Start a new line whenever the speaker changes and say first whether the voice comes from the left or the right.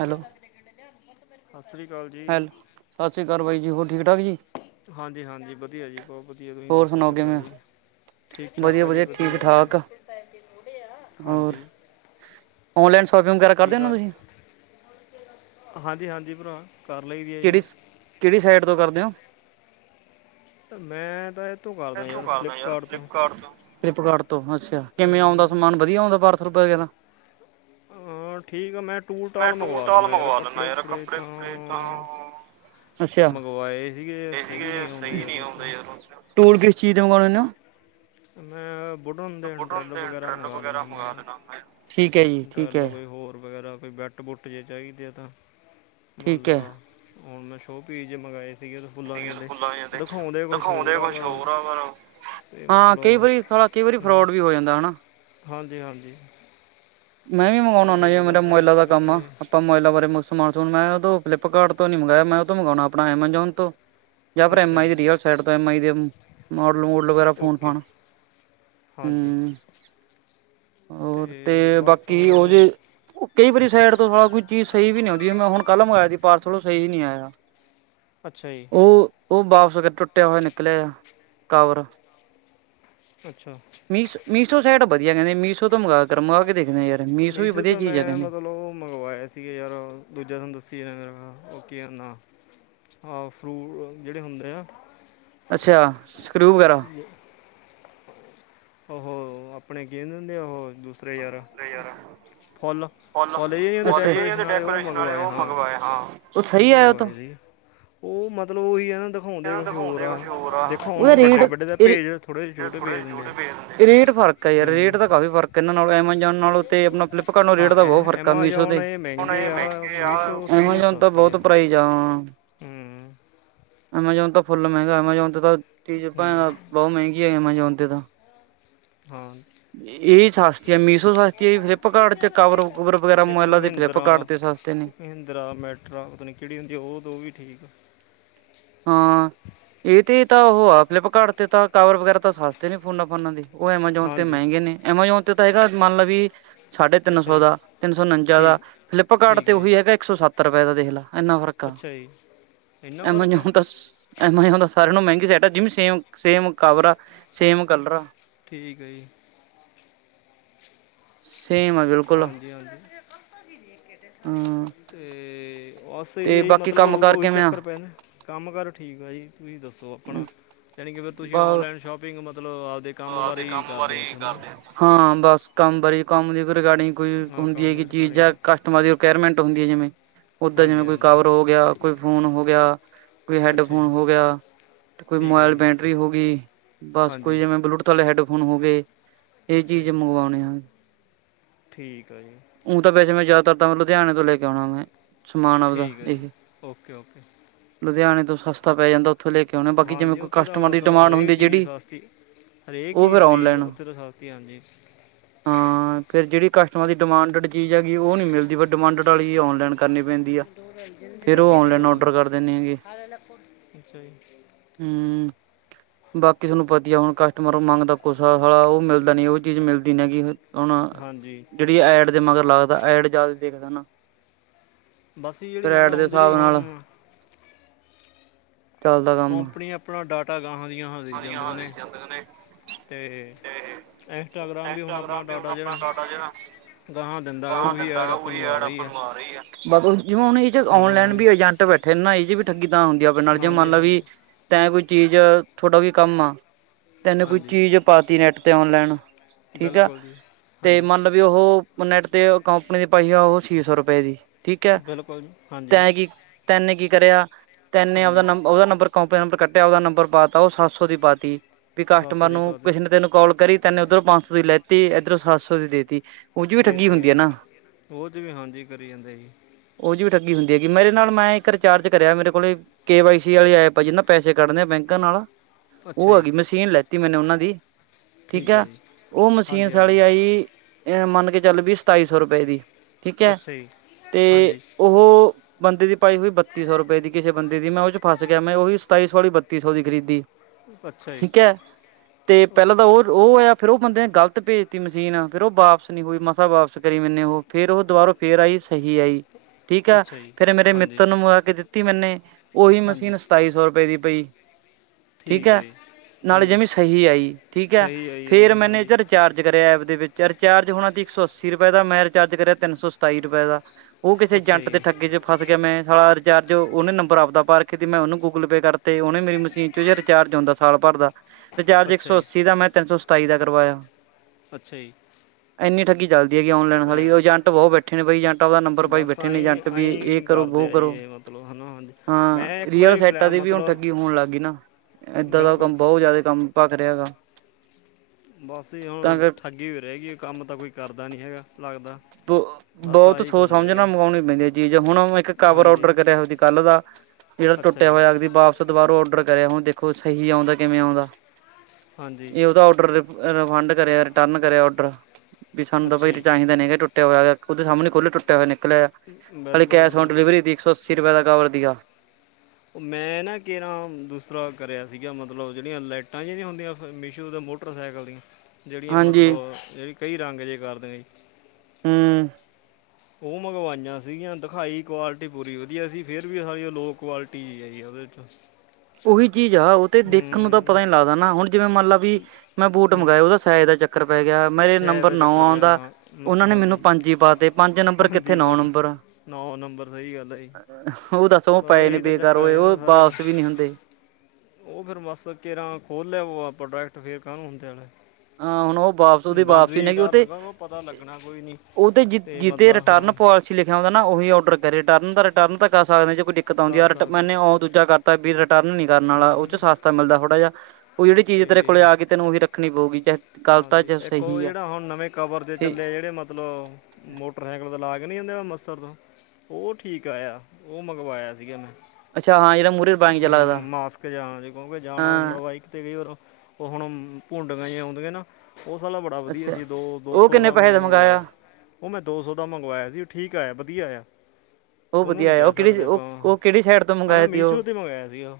right: Hello
left: ਸਾਸਰੀ ਕਾਲ ਜੀ।
right: ਸਾਸ ਸ੍ਰੀ ਕਾਲ ਬਾਈ ਜੀ ਹੋਰ ਠੀਕ-ਠਾਕ, ਜੀ?
left: ਹਾਂਜੀ-ਹਾਂਜੀ, ਵਦੀਆ ਜੀ ਬੋਹ ਵਦੀਆ, ਤੁਸੀਂ
right: ਹੋਰ
left: ਦੱਸੋ
right: ਸੁਣਾਓ
left: ਕਿੱਦਾਂ
right: ਕਿਵੇਂ
left: ਜੀ? ਠੀਕ-ਠਾਕ
right: ਵਧੀਆ
left: ਆ ਜੀ
right: ਵਧੀਆ ਠੀਕ
left: ਵਦੀਆ
right: ਠਾਕ
left: ਵੈਸੇ।
right: ਹੋਰ
left: ਹਾਂਜੀ
right: ਔਨਲਾਈਨ ਸ਼ੋਪਿੰਗ ਵਗੈਰਾ
left: ਕੀ
right: ਕਰਦੇ ਹੋ ਨਾ
left: ਗੱਲ
right: ਤੁਸੀਂ
left: ਹਾਂਜੀ-ਹਾਂਜੀ, ਭਰਾ ਕਰ ਲਈਦੀ ਐ ਜੀ।
right: ਕਿਹੜੀ ਕਿਹੜੀ ਸਾਈਡ ਤੋਂ ਕਰਦੇ ਹੋ
left: ਮੈਂ ਤਾਂ ਇਤੋਂ ਕਰਦਾ ਯਾਰ ਫਲਿੱਪਕਾਰਡ ਤੋਂ
right: ਫਲਿੱਪਕਾਰਟ ਤੋਂ ਅੱਛਾ, ਕਿਵੇਂ ਆਉਂਦਾ
left: ਹੂੰ
right: ਸਮਾਨ ਬਦੀਆ ਆਉਂਦਾ ਪਾਰਸਲ ਪੈ ਗੇਆ ਤਾਂ?
left: [unintelligible] ਹਾਂ ਠੀਕ ਆ ਮੈਂ ਟੂਲ ਟਾਲ ਮੰਗਵਾ ਲੈਂਦਾ ਯਾਰ ਕੱਪੜੇ ਕੁੱਪੜੇ ਤਾਂ
right: ਅੱਛਾ
left: ਮੰਗਵਾਏ ਸੀਗੇ ਸਹੀ ਨਹੀਂ ਆਉਂਦੇ ਯਾਰ ਉੱਥੇ
right: ਟੂਲ ਕਿਸ ਚੀਜ਼ ਮੰਗਵਾ ਨਾ
left: ਮੈਂ ਬੂਡਨ ਦੇ ਅੰਡਰ ਵਗੈਰਾ ਮੰਗਾਵਾ ਲੈਦਾ ਹੁੰਦਾ ਆ
right: ਠੀਕ ਹੈ ਜੀ ਠੀਕ
left: ਡ੍ਰੈਲ
right: ਹੈ
left: ਕੋਈ ਹੋਰ ਵਗੈਰਾ, ਕੋਈ ਬੈਟ-ਬੁੱਟ ਜੇ ਚਾਈਦੇ ਆ ਤਾਂ
right: ਠੀਕ ਹੈ
left: ਮਾਨਲਾ ਹੋਨ ਮੈਂ ਸ਼ੋਅ ਪੀਸ ਜੇ ਮੰਗਾਏ ਸੀਗੇ ਫੁੱਲਾਂ
right: ਤੇ
left: ਜਿਹੇ ਦੇ
right: ਫੁੱਲਾਂ ਜੇਆਂ ਤੇ,
left: ਦਿਖਾਉਂਦੇ ਕੁਛ ਹੋਰ
right: ਦਿਖਾਔਦੇ
left: ਆ
right: ਕੋਛ ਹੋਰ ਆ ਪਰ
left: ਤੇ
right: ਹਾਂ ਕਈ
left: ਮਤਲਬ
right: ਵਾਰੀ ਕਈ ਵਾਰੀ ਫਰੋਡ ਵੀ ਹੋ ਜਾਂਦਾ ਹੇਨਾ
left: ਹਾਂਜੀ-ਹਾਂਜੀ।
right: ਮੈਂ ਵੀ ਮੰਗਵਾਉਣਾ ਆਨਾ ਜ ਮੇਰੇ
left: ਇਹ
right: ਮੋਬਲ ਦਾ ਕੰਮ ਆ
left: ਕਰਕੇ
right: ਆਪਾਂ ਮੋਬਾਇਲਾ ਬਾਰੇ ਸਮਾਨ ਸੂਮੂਨ ਮੈਂ ਓਤੋ ਫਲੇਪਕਾਟ ਤੋਂ ਨੀ ਮੰਗਾਯਾ ਮੈਂ ਓ ਤੋਂ ਮੰਗੌਨਾ ਆਪਣਾ ਐਮਾਜੋਨ ਤੋਂ। ਜਾਂ ਫਿਰ ੲਮ
left: ਅੱਛਾ ਜੀ
right: ਆਈ ਰੀਅਲ ਸਾਈਡ ਤੇ ਐਮ ਆਈ ਦੇ ਮੋਡਲਡਲ ਵੈਰਾ ਫੋਨ
left: ਓਕੇ
right: ਫੋਨ
left: ਹਾਂਜੀ
right: ਹੂੰ, ਹੋਰ ਤੇ ਉ ਕਈ ਵਾਰੀ ਸਾਈਡ ਤੋਂ ਸਾਲਾ ਕੋਈ ਚੀਜ਼ ਸਹੀ ਨੀ ਆਉਦੀ ਮੈਂ ਹੁਣ ਕੱਲ੍ਹ ਮੰਗਵਾਇਆ ਸੀ ਪਾਰਸਲ ਉਹ ਸਹੀ ਨਈ ਆਇਆ
left: ਅੱਛਾ ਜੀ
right: ਉ ਉ ਵਾਪਸ ਟੁੱਟਿਆ ਹੋਇਆ ਨਿਕਲਿਆ ਕਵਰ
left: ਅੱਛਾ
right: ਮੀਸੋ, ਮੀਸੋ ਸਾਈਟ ਵਧੀਆ, ਕਹਿੰਦੇ ਮੀਸ਼ੋ ਤੋਂ ਮੰਗਾਵਾ ਕਰ ਆ ਕੇ ਦੇਖਦੇ ਯਾਰ ਵੀ
left: ਮੀਸ਼ੋ
right: ਵਧੀਆ
left: ਤੋਂ
right: ਚੀਜ਼ ਆ
left: ਮੈਂ
right: ਕਹਿੰਦੇ
left: ਮਤਲਬ ਮੰਗਵਾਇਆ ਸੀ ਯਾਰ ਦੂਜਾ ਤੁਹਾਨੂੰ ਦੱਸੀਦਾ ਮੇਰਾ ਉਹ ਕੀ ਕਰਨਾ ਹਾਂ ਫਰੂ ਜਿਹੜੇ ਹੁੰਦੇ ਆ
right: ਅੱਛਾ ਸਕਰਊ ਵਗੈਰਾ
left: ਉਹ ਆਪਣੇ ਕਹਿੰਦੇ ਹੁੰਦੇ ਉਹ ਦੂ ਤ੍ਰੇਅਰ ਫੁੱਲ [unintelligible] ਫੱਲਦੇ ਡੈਕੋਰੇਸ਼ਨ ਵਾਲੇ ਉਹ ਮੰਗਵਾਏ ਹਾਂ ਉਹ
right: ਸਹੀ ਆਇਆ ਤਾਂ
left: ਮੰਗਵਾਏ ਸੀ ਉਹ ਮਤਲਬ ਉਹੀ ਇਹਨਾਂ ਦਾ
right: ਨੂੰ ਦਿਖਾਉਂਦੇ ਕੁਸ਼ ਹੋਰ ਆ
left: ਵੱਡੇ ਵੱਡੇ ਦਾ ਭੇਜ ਥੋੜ੍ਹੇ ਜਿਹੇ ਛੋਟੇ ਭੇਜ ਦਿੰਦੇ ਆ
right: ਰੇਟ ਫਰਕ ਹੈ ਯਾਰ
left: ਹੂੰ
right: ਰੇਟ ਦਾ ਕਾਫੀ ਫਰਕ ਕਿੰਨਾਂ ਨਾਲੋਂ ਐਮਨ ਜਾਣ ਨਾਲ ਆਪਣਾ ਫਲਿਪਕਾਰਟ
left: ਹਾਂ
right: ਰੇਟ ਦਾ
left: ਐ
right: ਬਹੁਤ ਫਰਕ ਆ ਮੀਸ਼ੋ
left: ਐਮਾਜੋਨ
right: ਦੇ
left: ਇਹ ਮਹਿੰਗੇ ਆ ਮੀਸ਼ੋ ਥੋੜ੍ਹੀ
right: ਐਮਾਜੋਨ
left: ਸਸਤੀ ਆ
right: ਬਹੁਤ ਪ੍ਰ ਜੋਂ
left: ਹੂੰ
right: ਅਮਾਜੋਨ ਤਾਂ ਫੁੱਲ ਮਹਿੰਗਾ ਅਮਾਜ਼ੋਨ ਤੇ ਤਾਂ ਤੀ
left: ਹੂੰ
right: ਬਹੁਤ ਮਹਿੰਗੀ ਹੈ ਅਮਾਜੋਨ ਤੇ ਤਾਂ
left: ਹਾਂ
right: ਇਹਛ ਮੀਸ਼ੋ ਸਸਤੀ ਹੈ ਜ ਫਲਿੱਪਕਾਟ ਚ ਕਵਰ ਕੁੂਵਰ ਵਗੈਰਾ
left: ਇੱਕ
right: ਮਬਲ ਦੇ
left: ਮਹਿੰਦਰਾ
right: ਫਲਿੱਪਕਾਟ ਤੇ ਸਸਤੇ ਨੇ
left: ਮਹਿੰਦਰਾ ਮੈਟਰਰਾ ਪਤਾ ਨਹੀਂ ਕਿਹੜੀ ਹੁੰਦੀ ਉਹ ਤਾਂ ਉਹ ਵੀ ਠੀਕ ਆ
right: ਹਾਂ ਇਹ ਤੇ ਤਾਂ ਉਹ ਆ ਫਲਿੱਪਕਾਰਟ ਤੇ ਤਾਂ ਕਵਰ ਵਗੈਰਾ ਤਾਂ ਸਸਤੇ ਨੀ ਫੋਨ ਫੋਨਾਂ ਦੀ ਉਹ ਐਮਾਜੋਨ ਤੇ
left: ਹਾਂਜੀ
right: ਮਹਿੰਗੇ ਨੇ ਐਮਾਜੋਨ ਤੇ ਤਾਂ ਹੈਗਾ ਮੰਨ ਲਵ ਵੀ ਸਾਢੇ ਤਿੰਨ
left: ਅੱਛਾ
right: ਸੌ
left: ਜੀ
right: ਦਾ ਤਿੰਨ ਸੌ ਉੰਜਾ ਦਾ
left: ਠੀਕ
right: ਫਲਿੱਪਕਾਰਟ
left: ਠੀਕ
right: ਤੇ
left: ਹੈ ਜੀ
right: ਉਹੀ ਹੈਗਾ ਇੱਕ ਸੌ ਸੱਤ ਰੁਪਏ ਦਾ ਦੇਖ ਲ ਇਨਾ ਫਰਕਾ
left: ਅੱਛਾ ਜੀ ਇੰਨਾ
right: ਐਮ ਜ
left: ਫਰਕ ਆ
right: ਐਮ ਹੁੰਦਾ ਸਾਰਿਆਂ ਨੂੰ ਮਹਿੰਗੀ ਸੈਟ ਆ ਜਿਵੇ same same cover same colour
left: ਠੀਕ ਏ ਜੀ
right: ਸੇਮ ਅਗਰ
left: ਹਾਂਜੀ ਹਾਂਜੀ ਅਤੇ
right: ਹਾਂ
left: ਬਸ ਹੀ
right: ਤੇ
left: ਹੈ ਜੀ
right: ਬਾਕੀ
left: ਮਤਲਬ
right: ਕੰਮ
left: ਉਹ
right: ਕਾਰ
left: ਉਹੀ
right: ਕਿਵੇਂ ਆ
left: ਚੱਕਰ ਪੈਂਦਾ ਕੰਮ ਕਾਰ ਠੀਕ ਆ ਜੀ ਤੁਸੀਂ ਦੱਸੋ ਆਪਣਾ ਯਣੀ ਕਿ ਫਿਰ ਤੁਸੀਂ
right: ਬ
left: ਔਨਲਾਈਨ ਸ਼ੋਪਿੰਗ ਮਤਲਬ ਆਪਦੇ ਕੰਮ ਬਾਰੀ ਕਰਦੇ ਹਾਂ ਇੱਥੋਂ ਨਾ
right: ਹਾਂ ਬਸ ਕੰਮ ਬਾਰੀ ਕੰਮ ਦੀ ਰਿਗਾਰਡਿੰਗ ਕੋਈ
left: ਹਾਂ
right: ਹੁੰਦੀ
left: ਕੰਮ
right: ਹੈਗੀ
left: ਦੇ
right: ਚੀਜ਼
left: ਰਿਕਾਰਡਿੰਗ
right: ਜਾਂ
left: ਆ
right: ਕਸਟਮਰ ਦੀ ਰਿਕੁਆਇਰਮੈਂਟ ਹੁੰਦੀ ਹੈ ਜਿਵੇਂ ਓਦਾਂ ਜਿਵੇਂ
left: ਹਾਂਜੀ
right: ਕੋਈ
left: ਹਾਂਜੀ
right: ਕਵਰ ਹੋ ਗਿਆ ਕੋਈ ਫੋਨ ਹੋ ਗਿਆ ਕੋਈ
left: ਅੱਛਾ
right: ਹੈਡਫੋਨ
left: ਜੀ
right: ਹੋ ਗਿਆ ਤੇ ਕੋਈ
left: ਠੀਕ ਹੈ
right: ਮੋਬਾਇਲ
left: ਜੀ
right: ਬੈਟਰੀ ਹੋ ਗਈ ਬਸ ਕੋਈ
left: ਹਾਂਜੀ
right: ਜਿਵੇਂ ਬਲੂ ਹੈਡਫੋਨ ਹੋ ਗਏ ਇਹ
left: ਅੱਛਾ
right: ਚੀਜ਼
left: ਜੀ
right: ਮੰਗਵਾਉਣੇ ਆ
left: ਠੀਕ ਆ ਜੀ
right: ਹੁ ਤਾਂ ਵੈੇੈਂਿਆਦਾਤਰ ਤਾਂ ਮ ਲੁਧਿਆਣੇ ਤੋਂ ਲੈ ਕੇ ਆਉਣਾ ਮੈਂ ਸਮਾਨ ਆਪਦਾ
left: ਠੀਕ ਆ
right: ਇਹ
left: ਜੀ ਓਕੇ ਓਕੇ
right: ਲੁਧਿਆਣੇ ਤੋਂ ਸਸਤਾ ਪੈ ਜਾਂਦਾ ਉੱਥੋਂ ਲੈ ਕੇ ਕਿਉਂ ਬਾਕੀਿਵੇ
left: ਹਾਂਜੀ
right: ਕੋਈ
left: ਉੱਥੇ ਤਾਂ
right: ਕਸਟਮ ਦੀ
left: ਮਤਲਬ
right: ਡਿਮਡ
left: ਹਰੇਕ
right: ਹੁੰਦੀ
left: ਚੀਜ਼ ਹੀ
right: ਜਿਹੜੀ
left: ਸਸਤੀ ਹਰੇਕ
right: ਉਹ
left: ਹੀ
right: ਫਿਰ
left: ਸਰੀਰ
right: ਔਨਲਾਈਨ
left: ਉੱਥੇ ਤੋਂ ਸਤੀ ਹਾਂਜੀ
right: ਹਾਂ ਹਾਂ ਫਿਰ ਜਿਹੜੀ ਕਸਟਮਰ ਦੀ ਡਿਮਾਂਡਡ ਚੀਜ਼ ਹੈਗੀ ਉਹ ਨਹੀਂੀ ਮਿਲਦੀ ਪਰਿਰਿਮਾਂਡ ਵਾਲੀ ਚੀਜ਼ ਔਨਲਾਈਨ ਕਰਨੀ ਪੈਂਦੀ ਆ ਫੇਰ ਉਹ ਔਨਲਾਈਨ ਔਡਰ ਕਰ ਦਿੰਦੇ
left: ਜ
right: ਹੈਗੇ
left: [unintelligible]
right: ਹਮ ਬਾਕੀ ਤੁਹਾਨੂੰ ਪਤੀ ਆ ਹੁਣ ਕਠ ਮਰੁ ਮੰਗਦਾ ਕੁਛ ਆ ਸਾਲਾ। ਉਹ ਮਿਲਦਾ ਨਹੀਂ, ਉਹ ਚੀਜ਼ ਮਿਲਦੀ ਨਹੀਂ ਹੁਣ।
left: ਹਾਂਜੀ
right: ਇਹ ਐਡ ਦੇ ਮਗਰ ਲੱਗਦਾ। ਐਡ ਜ਼ਿਆਦਾ ਦੇਖਦਾ ਨਾ।
left: ਬਸ, ਜਿਹੜੀ
right: ਫਿਰ
left: ਮਤਬ
right: ਐਡ ਦੇ
left: ਹੁਣ ਜਿਹੜੀ ਹੈ
right: ਹਿਸਾਬ ਨਾਲ
left: ਹੁਣ।
right: ਚੱਲਦਾ
left: ਕੰਪਨੀ ਆਪਣਾ ਡਾਟਾ ਗਾਹਾਂ ਦੀਆਂ ਹਨ।
right: ਪਰੀਆਂ ਦੇ ਚੰਦ ਨੇ, 'ਤੇ
left: ਇੰਸਟਾਗ੍ਰਾਮ ਵੀ ਹੁਣ ਆਪਣਾ ਡਾਟਾ ਜਿਹਾ।
right: ਜਾ ਉਹ ਦਿੰਦਾ ਹੋਣਾ ਕੋਈ ਐਡ ਤਾਂ ਇਹ
left: ਆ
right: ਬਣਵਾ ਰਹੀ ਹੈ। ਜੀਉ ਇਹ ਹੁਣ ਆਨਲਾਈਨ
left: ਹਾਂ
right: ਵੀ ਹੋ ਬੈਠੇ ਨਾ ਇਹ ਜੀ ਵੀ ਠੱਗੀ ਤਾਂ ਹੁੰਦੀ ਆ ਆਪ ਨਾਲ ਜੇ
left: ਹਾਂਜੀ
right: ਮੰਨ ਲ ਵੀ
left: ਹਾਂਜੀ
right: ਤੋਂਕੋਈ ਚੀਜ਼ ਥੋਡਾ ਕੋਈ ਕੰਮ ਆ। ਤੈਨੂੰ ਕੋਈ
left: ਹਾਂਜੀ
right: ਚੀਜ਼ ਪਾ ਤੀ ਨੈੱਟ ਤੇ ਆਨਲਾਈਨ। ਠੀਕ ਆ।
left: ਬਿਲਕੁਲ ਜੀ
right: ਤੇ
left: ਹਾਂਜੀ
right: ਮੰਨ ਵੀ ਉਹ ਨੈਟ ਤੇ ਕੰਪਨੀ ਦੀ ਪਾਈ ਆ ਉਹ ਛੇ ਸੌ ਰੁਪਏ ਦੀ। ਠੀਕ ਹੈ
left: ਬਿਲਕੁਲ ਜੀ ਹਾਂਜੀ
right: ਤੇ ਕਿ? ਤੈਨੇ ਕੀ ਕਰਿਆ? ਤੈਨੇ ਉਹਦਾ
left: ਹਾਂਜੀ
right: ਨੰਬਰ, ਕਪ ਨੰਬਰ ਕੱਟਿਆ। ਉਹਦਾ ਨੰਬਰ ਪਾਦ ਤਾਂ ਉਹ, ਸੱਤ ਸੌ ਦੀ ਪਾਤੀ, ਵੀ ਕਸਟਮਰ
left: ਦੀ
right: ਨੂੰ,
left: ਪਾ ਦੇ
right: ਪਿੱਛਲੇ ਦਿਨ ਕਾਲ ਕਰੀ। ਤੈਨੇ ਉੱਧਰੋਂ, ਪੰਜ ਸੌ ਦੀ ਲੈਤੀ, ਇੱਧਰੋਂ, ਸੱਤ ਸੌ ਦੀ ਦੇਤੀ। ਉਹ 'ਚ ਵੀ ਠੱਗੀ ਹੁੰਦੀ ਹੈ
left: ਦੇਤੀਆਂ।
right: ਨਾ
left: ਉਹ ਚ ਵੀ, ਹਾਂਜੀ ਕਰੀ ਜਾਂਦੇ ਸੀ।
right: ਉਹ ਜਹੀ ਵੀ ਠੱਗੀ ਹੁੰਦੀ ਹੈਗੀ। ਮੇਰੇ ਨਾਲ ਮੈਂ ਇੱਕ ਰਿਚਾਰਜ ਕਰਿਆ ਮੇਰੇ ਕੋਲੇ। ਕੇ ਵਾਈ ਸੀ ਵਾਲੀ ਐਪ ਜੀ ਨਾ, ਪੈਸੇ ਕੱਢਣੇ ਆ ਬੈਂਕਾਂ ਨਾਲ।
left: ਅੱਛਾ
right: ਉਹ
left: ਜੀ
right: ਹੈਗੀ ਮਸ਼ੀਨ ਲੈਤੀ ਮੈਨੇ ਉਹਨਾਂ ਦੀ ਠੀਕ ਹੈ ਉਹ ਮਸ਼ੀਨ
left: ਹਾਂਜੀ
right: ਸੀ
left: ਹਾਂਜੀ
right: ਆਈ ਏਹਿ ਮੰਨ ਕੇ ਚੱਲ ਵੀ ਸਤਾਈ ਸੌ ਰੁਪਏ ਦੀ ਠੀਕ ਹੈ,
left: ਅੱਛਾ ਜੀ
right: ਤੇ
left: ਹਾਂਜੀ
right: ਉਹ ਬੰਦੇ ਦੀ ਪਾਈ ਹੋਈ ਬੱਤੀ ਸੌ ਰੁਪਏ ਦੀ ਕਿਸੇ ਬੰਦੇ ਦੀ ਮੈਂ ਉਹ ਚ ਫਸ ਗਿਆ। ਮੈਂ ਉਹੀ ਸਤਾਈ ਸੌ ਵਾਲੀ ਬੱਤੀ ਸੌ ਦੀ ਖਰੀਦੀ।
left: ਅੱਛਾ ਜੀ
right: ਠੀਕ ਹੈ, ਤੇ ਪਹਿਲਾਂ ਤਾਂ ਉਹ ਉਹ ਹੋਇਆ। ਫੇਰ ਉਹ ਬੰਦੇ ਨੇ ਗਲਤ ਭੇਜਤੀ ਮਸ਼ੀਨ ਫੇਰ ਉਹ ਵਾਪਸ ਨਹੀ ਹੋਈ, ਮਸਾ ਵਾਪਸ ਕਰੀ ਮੈਨੇ ਉਹ ਫੇਰ ਉਹ ਦੁਬਾਰਾ ਫੇਰ ਆਈ, ਸਹੀ ਆਈ। ਠੀਕ ਆ,
left: ਅੱਛਾ ਜੀ
right: ਫੇਰ ਮੇਰੇ
left: ਹਾਂਜੀ
right: ਮਿੱਤਰ ਨੂੰ ਮੰ ਗਵਾ ਕੇ ਦਿੱਤੀ ਮੈਨੇ ਉਹੀ
left: ਹਾਂਜੀ
right: ਮਸ਼ੀਨ ਸਤਾਈ ਸੌ ਰੁਪਏ ਦੀ ਪਈ। ਠੀਕ ਹੈ, ਨਾਲੇ
left: ਹਾਂਜੀ
right: ਜਿਵੇ ਸਹੀ ਆਈ। ਠੀਕ ਹੈ
left: ਸਹੀ ਜੀ
right: ਫੇਰ
left: ਹਾਂ-
right: ਮੈਨੇ
left: ਹਾਂਜੀ
right: ਚਾਰ ਕਰਿਆ ਐਪ ਦੇ ਵਿੱਚ ਰਿਚਾਰਜ ਹੋਣਾ ਸੀ ਇੱਕ ਸੌ ਅੱਸੀ ਰੁਪਏ ਦਾ, ਮੈਂ ਰਿਚਾਰਜ ਕਰਿਆ ਤਿੰਨ ਸੌ ਸਤਾਈ ਰੁਪਏ ਦਾ। ਉਹ, ਕਿਸੇ
left: ਅੱਛਾ
right: ਜੰਟ ਦੇ
left: ਜੀ
right: ਠੱਗੇ ਚ। ਫਸ ਗਿਆ ਮੈਂ ਸਾਲਾ ਰਿਚਾਰਜ ਉਹਨੇ ਨੰਬਰ ਆਪਦਾ ਪਾ ਰਖਿਆ ਸੀ ਤੇ ਮੈਂ ਉਹਨੂੰ ਗੂਗਲ ਪੇ ਕਰਤੇ। ਉਹਨੇ ਮੇਰੀ ਮਸ਼ੀਨ ਰਿਚਾਰਜ ਹੁੰਦਾ ਸਾਲ ਭਰ ਦਾ। ਰਿਚਾਰਜ ਇੱਕ
left: ਅੱਛਾ
right: ਸੌ
left: ਜੀ
right: ਅੱਸੀ ਦਾ ਮੈਂ ਤਿੰਨ ਸੌ ਸਤਾਈ ਦਾ ਕਰਵਾਇਆ।
left: ਅੱਛਾ ਜੀ!
right: ਇੰਨੀ ਠੱਗੀ ਚੱਲਦੀ ਹੈਗੀ ਔਨਲਾਈਨ ਹਲੀ
left: ਭੈ-
right: ਏਜੰਟ ਬਹੁਤ ਬੈਠੇ ਕਹਿੰਦੇ ਨੇ ਬਾਈ ਜੰਟ ਉਹਦਾ ਨੰਬਰ ਪਾਈ
left: ਬਸ
right: ਬੈਠੇ ਨੇ।
left: ਆਈ
right: ਜੰਟ ਵੀ ਇਹ
left: ਆਈ
right: ਕਰੋ, ਵੋ
left: ਕਰਦੇ ਆ ਜੀ
right: ਕਰੋ।
left: ਇਹ ਮਤਲਬ ਹਨਾ ਹਾਂਜੀ ਮੈਂ
right: ਹਾਂ,
left: ਇੱਕ
right: ਰੀਅਲ
left: ਵਾਰੀ ਫਲੈ
right: ਸੈਟਾਂ ਦੀ ਵੀ ਹੁਣ
left: ਮਤਲਬ
right: ਠੱਗੀ ਹੋਣ ਲੱਗ ਗਈ ਨਾ। ਏਦਾਂ ਦਾ ਉਹ
left: ਬਿਲਕੁਲ
right: ਕੰਮ ਬਹੁਤ ਜਿਆਦਾ ਕੰਮ ਭਗ ਰਿਹਾ ਹੈਗਾ।
left: ਬਸ ਹੀ,
right: ਤਾਂ
left: ਹੁਣ
right: ਕਰ
left: ਠੱਗੀ ਵੀ ਰਹਿ ਗੀ ਕੰਮ ਤਾਂ ਕੋਈ ਕਰਦਾ ਨਹੀਂ ਹੈਗਾ, ਲੱਗਦਾ।
right: ਬਹੁ
left: ਬਸ
right: ਬਹੁਤ
left: ਆਹੀ
right: ਸੋਚ
left: ਕੁਝ
right: ਸਮਝ
left: ਰਹਿ
right: ਨਾਲ
left: ਗਿਆ
right: ਮੰਗਵਾਉਣੀ ਪੈਂਦੀ ਹੈ, ਚੀਜ਼। ਹੁਣ ਇੱਕ ਕਵਰ
left: ਹਾਂਜੀ
right: ਔਡਰ ਕਰਿਆ ਸੀ ਕੱਲ੍ਹ ਦਾ। ਦਿਲ
left: ਅੱਛਾ
right: ਟੁੱਟਿਆ
left: ਜੀ
right: ਹੋਇਆ [unintelligible] ਦੁਬਾਰੋਂ ਔਡਰ ਕਰਿਆ। ਹੁਣ ਦੇਖੋ, ਸਹੀ ਆਉਂਦਾ ਕਿਵੇਂ ਆਉਂਦਾ?
left: ਹਾਂਜੀ
right: ਇਹ ਉਹਦਾ ਔਡਰ ਰਿ ਰਿਫੰਡ ਕਰਿਆ, ਰਿਟਰਨ ਕਰਿਆ ਔਡਰ ਵੀ ਸਾਨੂੰ ਤਾਂ ਬਾਈ
left: ਅੱਛਾ ਜੀ
right: ਚਾਹੀਦਾ ਨੀ ਹੈਗਾ ਟੁੱਟ ਟੁੱਟਿਆ ਹੋਇਆ। ਉਹਦੇ ਸਾਹਮਣੇ ਖੋਲ੍ਹਿਆ ਟੁੱਟਿਆ ਹੋਇਆ ਨਿਕਲਿਆ। ਨਾਲੇ
left: ਬਿਲਕੁਲ
right: ਕੈਸ਼
left: ਜੀ
right: ਔਨ
left: ਬਿਲਕੁਲ
right: ਡਿਲੀਵਰੀ ਸੀ ਇੱਕ ਸੌ ਅੱਸੀ ਰੁਪਏ ਦਾ ਕਵਰ ਸੀਗਾ।
left: ਮੈਂ ਨਾ ਕਿ ਨਾ ਦੂਸਰਾ ਕਰਿਆ ਸੀਗਾ ਮਤਲਬ ਜਿਹੜੀਆਂ ਲਾਈਟਾਂ ਜੀ ਨੀ ਹੁੰਦੀਆਂ ਮੀਸ਼ੋ ਦੇ ਮੁੱਢ। ਮੋਟਰਸਾਈਕਲ ਦੀਆਂ। ਜਿਹੜੀਆਂ
right: ਹਾਂਜੀ
left: ਮਤਲਬ ਜੇੜੀ ਕਈ ਰੰਗ ਜੇਹੇ ਕਰਦੇ ਨੇ।
right: ਹੂੰ।
left: ਉਹ ਮੰਗਵਾਈਆਂ ਸੀਗੀਆਂ ਦਿਖਾਈ ਕੁਆਲਿਟੀ ਪੂਰੀ ਵਧੀਆ ਸੀ। ਫੇਰ ਵੀ ਸਾਾਲੀ ਉਹ ਲੋਅ ਕੁਆਲਿ [unintelligible]
right: ਉਹੀ ਚੀਜ਼ ਆ, ਉਹ ਤੇ ਦੇਖਣ ਨੂੰ ਤਾਂ ਪਤਾ ਨੀ ਲੱਗਦਾ ਨਾ ਹੁਣ ਜਿਵੇਂ ਮੰਨ ਲੈਂ ਵੀ ਮੈਂ ਬੂਟ
left: ਹੂੰ
right: ਮੰਗਵਾਏ ਉਹਦਾ ਤਾਂ ਹੀ ਤਾਂ ਚੱਕਰ ਪੈ ਗਿਆ। ਮੇਰੇ
left: ਛੇ
right: ਨੰਬਰ
left: ਦਾ
right: ਨੌ
left: ਚੱਕਰ ਪੈਂਦਾ
right: ਆਉਂਦਾ,
left: ਹਾਂ ਨੌ-
right: ਉਹਨਾ ਨੇ ਮੈਨੂੰ
left: ਹਾਂਜੀ
right: ਪੰਜ ਹੀ ਪਾਤੇ। ਪੰਜ ਨੰਬਰ ਕਿੱਥੇ ਨੌ ਨੰਬਰ।
left: ਨੌ ਨੰਬਰ, ਸਹੀ ਗੱਲ ਹੈ ਜੀ।
right: ਉਹ ਦੱਸੋ ਉਹ
left: ਬੱਸ
right: ਪਏ ਨੇ
left: ਏਹੀ ਤਾਂ
right: ਬੇਕਾਰ
left: ਚੱਕਰ ਹੈ
right: ਹੋਏ
left: ਏਹਦਾ
right: ਉਹ
left: ਸਾਰਾ।
right: ਵਾਪਸ ਵੀ ਨਹੀਂ ਹੁੰਦੇ।
left: ਉਹ ਫੇਰ ਬਸ ਤਕਿਰੇ ਨਾਲ ਖੋਲਿਆ ਹੋਵੂ। ਪ੍ਰੋਡਕਟ ਫੇਰ, ਕਾਹਨ ਨੂੰ ਹੁੰਦੇ ਵਾਲੇ।
right: ਹਾਂ ਹੁਣ ਉਹ ਵਾਪਸ, ਉਹਦੀ ਵਾਪਸੀ ਨਹੀ। ਉਹ
left: ਰਿਟਰਨ
right: ਤੇ
left: ਕਰਾਂਗਾ ਪਤਾ ਲੱਗਣਾ ਕੋਈ ਨਹੀਂ
right: ਉਹਦੇ, ਜਿ
left: ਤੇ
right: ਜਿਥੇ
left: ਮਤਲਬ ਹਾਂ
right: ਰਿਟਰਨ। ਪ ਛੇ ਲਿਖਿਆ ਉਦਾ ਉਹੀ ਔਡਰ ਕਰੇ। ਰਿਟਰਨ ਤਾਂ- ਰਿਟਰਨ ਤਾਂ ਕਰ ਸਕਦੇ, ਜੇ ਕੋਈ ਦਿੱਕਤ ਆਉਂਦੀ
left: ਕਰ
right: ਆ। ਰਿ
left: ਸਕਦਾ
right: ਮੈਨੇ ਉਹ ਦੂਜਾ ਕਰ ਤਾਂ ਵੀ ਰਿਟਰਨ ਨਹੀਂ ਕਰਨ ਆਲਾ। ਉਹ ਤ
left: ਹੂੰ,
right: ਸਸਤਾ ਮਿਲਦਾ ਥੋੜਾ ਜਿਹਾ। ਉਹ ਜਿਹੜੀ ਚੀਜ਼ ਤੇਰੇ ਕੋਲ
left: ਤੇ
right: ਆ ਕੇ ਤੈਨੂੰ ਉਹੀ, ਰੱਖਣੀ ਪਊਗੀ ਚਾਹੇ ਗਲਤ ਆ
left: ਹਾਂਜੀ।
right: ਚਾਹੇ
left: ਇੱਕ ਉਹ
right: ਸਹੀ ਆ।
left: ਜਿਹੜਾ ਹੁਣ ਨਵੇਂ, ਕਵਰ ਜੇ
right: ਫੇ
left: ਚੱਲੇ ਜਿਹੜੇ ਮਤਲਬ ਮੋਟਰਹਾਈਕਲ ਤੇ ਲਾ ਕੇ ਨੀ, ਜਾਂਦੇ ਅੰਮ੍ਰਤਸਰ ਤੋਂ। ਉਹ ਠੀਕ ਆਇਯਾ। ਉਹ ਮੰਗਵਾਇਆ ਸੀਗਾ ਮੈਂ।
right: ਅੱਛਾ ਹਾਂ ਜਿਹੜਾ ਮੂਹਰੇ ਰਬਾਇੰਗ ਜਿਹਾ ਲੱਗਦਾ
left: ਹੂੰ, ਮਾਸਕ ਜਾਣਾ, ਜ ਕਈ ਵਾਰੀ ਜਾਣਾ
right: ਹਾਂ
left: ਹੁੰਦਾ ਬਾਈ। ਤੇ ਗਈ ਉਹ। ਹੁਣ ਭੁੰਡਗਾਂ ਜਿਆਂ, ਆਉਂਦੀਆਂ ਨਾ। ਉਹ ਸਾਲਾ ਬੜਾ ਵਧੀਆ
right: ਅੱਛਾ।
left: ਸੀ। ਦੋ,
right: ਉਹ
left: ਦੋਸੌ
right: ਕਿੰਨੇ
left: ਦਾ
right: ਪੈਸੇ
left: ਮੈਂ ਮੰਗਵਾਇਆ
right: ਮੰਗਾਇਆ
left: ਸੀ। ਉਹ ਮੈਂ ਦੋਸੌ ਦਾ, ਮੰਗਵਾਇਆ ਸੀ। ਠੀਕ ਆਯਾ ਵਧੀਆ ਆਯਾ।
right: ਉਹ
left: ਉਹਨੂੰ ਨਹੀਂ
right: ਵਧੀਆ ਆ
left: ਕਹਿ
right: ਉਹ ਕਿਹੜੀ
left: ਸਕਦੇ
right: ਉਹ
left: ਅਪਾ,
right: ਉਹ ਕਿਹੜੀ ਸਾਈਡ ਤੋਂ
left: ਆਮੈਂ
right: ਮੰਗਾਇਆ ਤੀ
left: ਮੀਸ਼ੋ
right: ਉਹ
left: ਤੇ ਮੰਗਵਾਆ ਸੀਗਾ।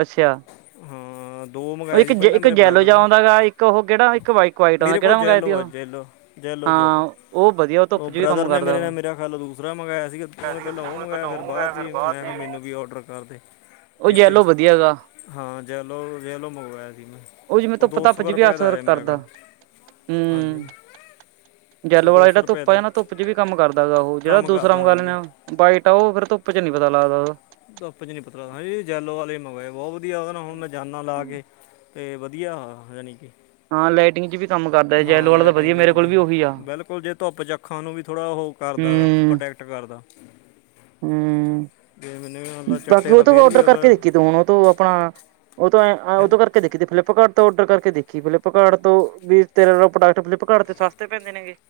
right: ਅੱਛਾ
left: ਹੂੰ।
right: ਉਹ ਇੱਕ, ਜ ਇੱਕ ਜੈਲੋ ਜਿਹਾ, ਆਉਂਦਾ ਹੈਗਾ। ਇੱਕ ਉਹ ਕਿਹੜਾ ਇੱਕ, ਵਾਇਟ- ਵਾਇਟ ਆਂਦਾ।
left: ਮੇਰੇ ਕੋਲ
right: ਕਿਹੜਾ ਮੰਗਵਾਇਆ ਸੀ
left: ਜੈਲੋ ਆ
right: ਉਹ।
left: ਜੈਲੋ ਜੈਲੋ ਜੈਲੋ
right: ਹਾਂ ਉਹ ਵਧੀਆ। ਧੁੱਪ
left: ਉਹ
right: ਚ ਵੀ
left: ਬ੍ਰਦਰ
right: ਕੰਮ
left: ਨੇ,
right: ਕਰਦਾ
left: ਮੇਰੇ ਨੇ
right: ਉਹ
left: ਮੇਰਾ ਖਿਆਲ, ਉਹ ਦੂਸਰਾ ਮੰਗਾਇਆ ਸੀਗਾ। ਉਹਨੇ ਪਹਿਲਾਂ ਉਹ ਮੰਗਾਇਆ, ਫੇਰ ਬਾਅਦ ਚ ਮੈਂ ਕਿਹਾ, ਮੈਨੂੰ ਵੀ ਔਡਰ ਕਰ ਕਰਦੇ।
right: ਉਹ ਜੈਲੋ, ਵਧੀਆ ਗਾ।
left: ਹਾਂ ਜੇਲੋ, ਜੇਲੋ ਮੰਗਵਾਇਆ ਸੀ ਮੈਂ।
right: ਉਹ ਜਿਵੇਂ, ਧੁੱਪ- ਧਾਪ
left: ਕੁ
right: ਚ ਵੀ
left: ਰੁਪਏ ਦਾ
right: ਅਸਰ
left: ਆਇਆ ਮੇਰਾ
right: ਕਰਦਾ।
left: ਕਾ ਹਾਂਜੀ
right: ਹੂੰ।
left: ਉਹ
right: ਜੈਲੋ ਵਾਲਾ ਜਿਹੜਾ,
left: ਰੁਪਏ
right: ਧੁੱਪਾ ਆ
left: ਦਾ
right: ਨਾ,
left: ਹੈ।
right: ਧੁੱਪ ਚ ਵੀ ਕੰਮ ਕਰਦਾ ਹੈਗਾ। ਉਹ ਜਿਹੜਾ
left: ਕੰਮ
right: ਦੂਸਰਾ
left: ਕਰਦਾ
right: ਮੰਗਾ ਲੈਨੇ
left: ਹਾਂਜੀ
right: ਆਂ। ਬਾਈਟ ਆ। ਉਹ ਫੇਰ ਧੁੱਪ ਚ ਨੀ ਪਤਾ ਲੱਗਦਾ ਉਹਦਾ।
left: ਧੁਪ ਚ ਨੀ ਪਤਾ ਲਗਦਾ। ਹਾਂਜੀ, ਜੈਲੋ ਵਾਲੇ ਮੰਗਵਾਇਆ, ਬਹੁਤ ਵਧੀਆ ਉਹ ਹੁਣ, ਮੈਂ ਜਾਨਾ ਲਾ ਕੇ। ਅਤੇ ਵਧੀਆ, ਯਾਨੀ ਕਿ
right: ਹਾਂ ਲਾਈਟਿੰਗ ਚ ਵੀ ਕੰਮ ਕਰਦਾ ਜੈਲੋ
left: ਹਾਂ
right: ਵਾਲਾ ਤਾਂ
left: ਲਾਇਟ
right: ਵਧੀਆ
left: ਜਾ।
right: ਮੇਰੇ ਕੋਲ
left: ਜੀ
right: ਵੀ ਉਹੀ ਆ
left: ਬਿਲਕੁਲ, ਜੇ ਧੁੱਪ ਚੱ ਅੱਖਾਂ ਨੂੰ ਵੀ, ਥੋੜਾ ਉਹ ਕਰਦਾ ਹੈਗਾ।
right: ਹੂੰ
left: ਪ੍ਰੋਟੈਕਟ ਕਰਦਾ।
right: ਹੂੰ,
left: ਜੇ ਮੈਨੂੰ ਵੀ ਮਤਲਬ
right: ਬਾਕੀ
left: ਚੱਟੇ
right: ਉਹ
left: ਦਾ
right: ਤੋਂ
left: ਫੇਰ ਵੀ
right: ਔਡਰ, ਕਰਕੇ ਦੇਖੀ ਤ ਹੁਣ ਉਹ ਤੋਂ। ਪਾ ਉਹ ਤੋਂ ਹੈ। ਆ ਉਹ ਤੋਂ ਫੇਰ। ਦੇਖੀ ਤੇ ਫਲਿੱਪਕਾਟ ਤੋਂ ਔਡਰ ਕਰਕੇ ਦੇਖੀ। ਫਲਿੱਪਕਾਟ ਤੋਂ ਵੀ, ਤੇਰੇ ਨਾਲ ਪ੍ਰੋਡਕਟ ਫਲਿਪਕਾਟ ਤੇ ਸਸਤੇ ਪੈਂਦੇ। [unintelligible]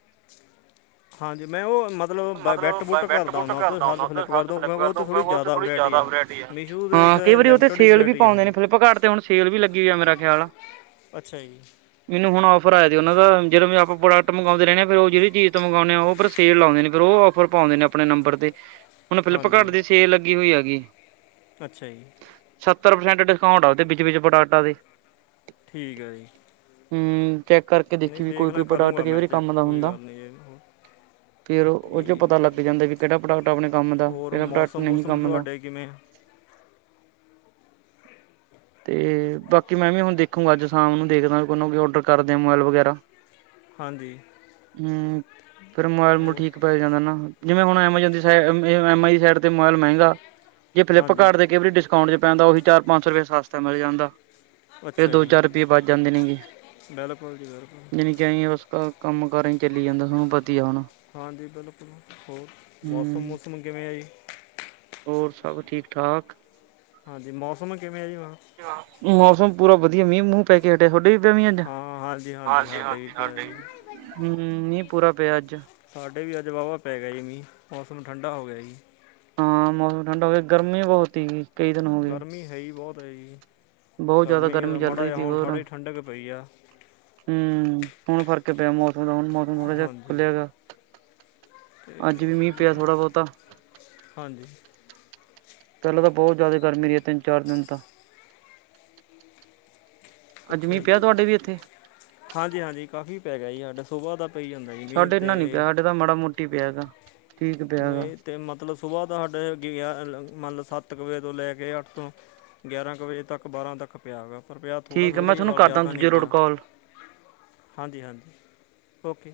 left: ਹਾਂਜੀ। ਮੈਂ ਉਹ, ਮਤਲ ਮਤਲਬ ਬੈਟ ਬੁਟ ਕਰਦਾ ਹੁੰਦਾ। ਸਰਚ ਫਲਿੱਪ ਕਰ ਦਿਉ, ਕਿਉਂਕਿ ਉਹ ਤਾਂ ਥੋੜੀ ਜ਼ਿਆਦਾ ਵਰਾਇਟੀ ਆ। ਮੀਸ਼ੂ ਦੇ
right: ਹਾਂ, ਕਈ ਵਾਰੀ ਉਹ ਤੇ,
left: ਲਿਮਟਿਡ ਹੀ
right: ਸੇਲ ਵੀ
left: ਵੈਰਾਈਟੀ ਆ
right: ਪਾਉਂਦੇ ਨੇ।
left: ਹਾਂਜੀ
right: ਫਲਿੱਪਕਾਟ ਤੇ ਹੁਣ, ਸੇਲ ਵੀ ਲੱਗੀ ਹੋਈ ਆ। ਮੇਰਾ ਖਿਆਲ ਐ।
left: ਅੱਛਾ ਜੀ।
right: ਮੈਨੂੰ ਹੁਨ, ਔਫਰ ਆਇਆ ਜੀ ਉਹਨਾਂ ਦਾ। ਜਦੋਂ ਮੈ, ਆਪਾਂ ਪ੍ਰੋਡਕਟ ਮੰਗਾਉਂਦੇ ਰਹੇ ਆ। ਫੇਰ ਉਹ ਜਹੜੀ ਚੀਜ਼, ਮੰਗਾਉਂਦੇ ਆ ਉਹ ਫੇਰ ਸੇਲ ਲਾਉਂਦੇ ਨੇ। ਫੇਰ ਉਹ ਔਫਰ ਪਾਉਂਦੇ ਨੇ, ਆਪਣੇ ਨੰਬਰ ਤੇ। ਹੁਣ ਫਲਿੱਪਕਾਰਟ
left: ਹਾਂਜੀ
right: ਦੀ, ਸੇਲ ਲੱਗੀ ਹੋਈ ਹੈਗੀ।
left: ਅੱਛਾ ਜੀ।
right: ਸੱਤਰ ਪ੍ਰਸੈਂਟ, ਡਿਸਕਾਊਂਟ ਆ ੳਦੇ ਵਿੱਚ- ਵਿੱਚ ਪ੍ਰੋਡਕਟਾਂ ਦੇ।
left: ਠੀਕ ਹੈ ਜੀ।
right: ਹੂੰ। ਚੈੱਕ ਕਰਕੇ ਦੇਖੀ ਵੀ। ਕੋਈ, ਕੋਈ ਪ੍ਰੋਡਾਕਟ ਕਈ ਵਾਰੀ ਕੰਮ ਦਾ ਹੁੰਦਾ।
left: ਮ [unintelligible]
right: ਫੇਰ ਉਹ ਚੋਂ, ਪਤਾ ਲੱਗ ਜਾਂਦਾ ਵੀ, ਕਿਹੜਾ ਪ੍ਰੋਡਕਟ ਆਪਣੇ ਕੰਮ ਦਾ,
left: ਹੋਰ
right: ਕਿਹੜਾ ਪ੍ਰੋਡਕਟ
left: ਮੌਸਮ
right: ਨਹੀਂ
left: ਮੌਸਮ
right: ਕੰਮ ਦਾ।
left: ਤੁਹਾਡੇ ਕਿਵੇਂ
right: ਤੇ ਬਾਕੀ ਮੈਂ ਵੀ ਹੁਣ ਦੇਖੂੰਗਾ ਅੱਜ ਸ਼ਾਮ ਨੂੰ ਦੇਖਦਾ ਕੋਈ ਨਾ ਕੋਈ ਔਡਰ ਕਰਦੇ ਆ ਮੋਬਾਇਲ ਵਗੈਰਾ।
left: ਹਾਂਜੀ।
right: ਹੂੰ, ਫਿਰ ਮੋਬਾਈਲ ਮੁਬੁਲ
left: ਹੋਰ
right: ਠੀਕ ਪੈ ਜਾਂਦਾ ਨਾ। ਜਿਵੇਂ ਹੁਣ ਐਮਾਜੋਨ ਦੀ ਸਾਇਟ ਐੱਮ ਆਈ ਦੀ ਸਾਇਟ ਤੇ ਮੋਬਾਇਲ ਮਹਿੰਗਾ ਜੇ
left: ਹਾਂਜੀ
right: ਫਲਿੱਪਕਾਰਟ ਤੇ ਕਈ ਵਾਰੀ ਡਿਸ ਅਕਾਂਊਟ ਚ ਪੈਂਦਾ ਉਹੀ ਚਾਰ ਪੰਜ ਸੋ ਰੁਪਏ ਸਸਤਾ ਮਿਲ ਜਾਂਦਾ। ਫੇਰ
left: ਅੱਛਾ
right: ਦੋ,
left: ਜੀ
right: ਚਾਰ ਰੁਪਈਏ ਬੱਚ ਜਾਂਦੇ ਨੇ ਗੇ।
left: ਬਿਲਕੁਲ ਜੀ ਬਿਲਕੁਲ
right: ਬਣੀ। ਯਾਹੀ ਉਸ ਦਾ, ਕੰਮ- ਕਾਰ ਹੀ ਚਲੀ ਜਾਂਦਾ। ਸਾਨੂੰ
left: ਹਾਂਜੀ, ਬਿਲਕੁਲ। ਹੋਰ ਮੌਸਮ-
right: ਹੂੰ
left: ਮੂਸਮ ਕਿਵੇਂ ਹੈ ਜੀ?
right: ਹੋਰ ਸਭ ਠੀਕ ਠਾਕ?
left: ਹਾਂਜੀ, ਮੌਸਮ ਕਿਵੇਂ ਆ ਜੀ ਹੁਣ।
right: ਮੌਸਮ ਪੂਰਾ ਵਧੀਆ ਮੀਂਹ ਮੂੰਹ ਪੈ ਕੇ ਹਟਿਆ ਤੁਹਾਡੇ ਵੀ ਪਿਆ ਮੀਂਹ ਅੱਜ।
left: ਹਾਂ ਹਾਂਜੀ ਹਾਂਜੀ ਵੀ
right: ਹਾਂਜੀ-ਹਾਂਜੀ
left: ਪਿਆ
right: ਸਾਡੇ
left: ਜੀ
right: ਵੀ ਮੀਂਹ ਪੂਰਾ ਪਿਆ ਅੱਜ।
left: ਸਾਡੇ ਵੀ ਅੱਜ ਵਾਹਵਾ ਪੈ ਗਿਆ ਜੀ ਮੀਂਹ ਮੌਸਮ ਠੰਡਾ ਹੋ ਗਿਆ ਜੀ।
right: ਹਾਂ, ਮੌਸਮ ਠੰਡਾ ਹੋ ਗਿਆ ਗਰਮੀ ਬਹੁਤ ਸੀਗੀ। ਕਈ ਦਿਨ ਹੋ ਗਏ
left: ਗਰਮੀ ਹੈਈ ਬਹੁਤ ਆ ਜੀ
right: ਬਹੁਤ ਜ਼ਿਆਦਾ
left: ਗਰਮੀ ਦਾ
right: ਚੱਲ
left: ਮਾੜਾ
right: ਰਹੀ
left: ਜਾ
right: ਸੀ
left: ਹੁਣ
right: ਹੋਰ
left: ਥੋੜ੍ਹੀ ਜੀ ਠੰਡਕ ਪਈ ਆ।
right: ਹੂੰ, ਹੁਣ ਫਰਕੇ ਪਿਆ ਮੌਸ ਹੁਣ ਮੌਸਮ ਥੋੜਾ ਜਿਹਾ
left: ਹਾਂਜੀ
right: ਖੁੱਲਿਆ ਗਾ
left: ਤੇ
right: ਅੱਜ ਵੀ ਮੀਂਹ ਪਿਆ
left: ਬ-
right: ਥੋੜਾ ਬਹੁਤਾ।
left: ਹਾਂਜੀ,
right: ਪਹਿਲਾਂ ਤਾਂ ਬਹੁਤ ਜ਼ਿਆਦਾ ਗਰਮੀ ਰਹੀ ਤਿੰਨ ਚਾਰ ਦਿਨ ਤਾਂ। ਅੱਜ
left: ਅੱਛਾ
right: ਮੀਂਹ
left: ਜੀ,
right: ਪਿਆ ਤੁਹਾਡੇ ਵੀ ਇੱਥੇ
left: ਹਾਂਜੀ ਹਾਂਜੀ ਕਾਫ਼ੀ ਪੈ ਗਿਆ ਜੀ ਸਾਡਾ ਸੁਬਾਹ ਦਾ ਪਈ ਜਾਂਦਾ ਜੀ ਮੀਂਹ
right: ਸਾਡੇ
left: ਤੇ
right: ਇਨਾ ਨੀ ਪਿਆ ਸਾਡੇ ਤਾਂ ਮਾੜਾ ਮੋਟੀ ਪਿਆ ਹੈਗਾ। ਠੀਕ ਪਿਆ ਹੈਗਾ
left: ਨਹੀਂ ਤੇ ਮਤਲਬ ਸੁਬਾਹ ਤੋਂ ਸਾਡੇ ਗਿਆ ਮੰਨਲਬ ਸੱਤ ਕੁ ਵਜੇ ਤੋਂ ਲੈ ਕੇ ਅੱਠ ਤੋਂ ਗਿਆਰਾਂ ਕੁ ਵਜੇ ਤੱਕ ਬਾਰਾਂ ਤੱਕ ਪਿਆ ਵਾ ਪਰ ਪਿਆ ਥੋੜ੍ਹਾ
right: ਠੀਕ ਹੈ
left: ਥੋੜ੍ਹਾ
right: ਮੈਂ
left: ਈ
right: ਤੁਹਾਨੂੰ
left: ਵਾਲਾ
right: ਕਰਦਾ
left: ਜ਼ਿਆਦਾ ਨੀ
right: ਦੂਜੇ ਰੋਡ
left: ਪਿਆ।
right: ਕਾਲ
left: ਹਾਂਜੀ ਹਾਂਜੀ ਓਕੇ।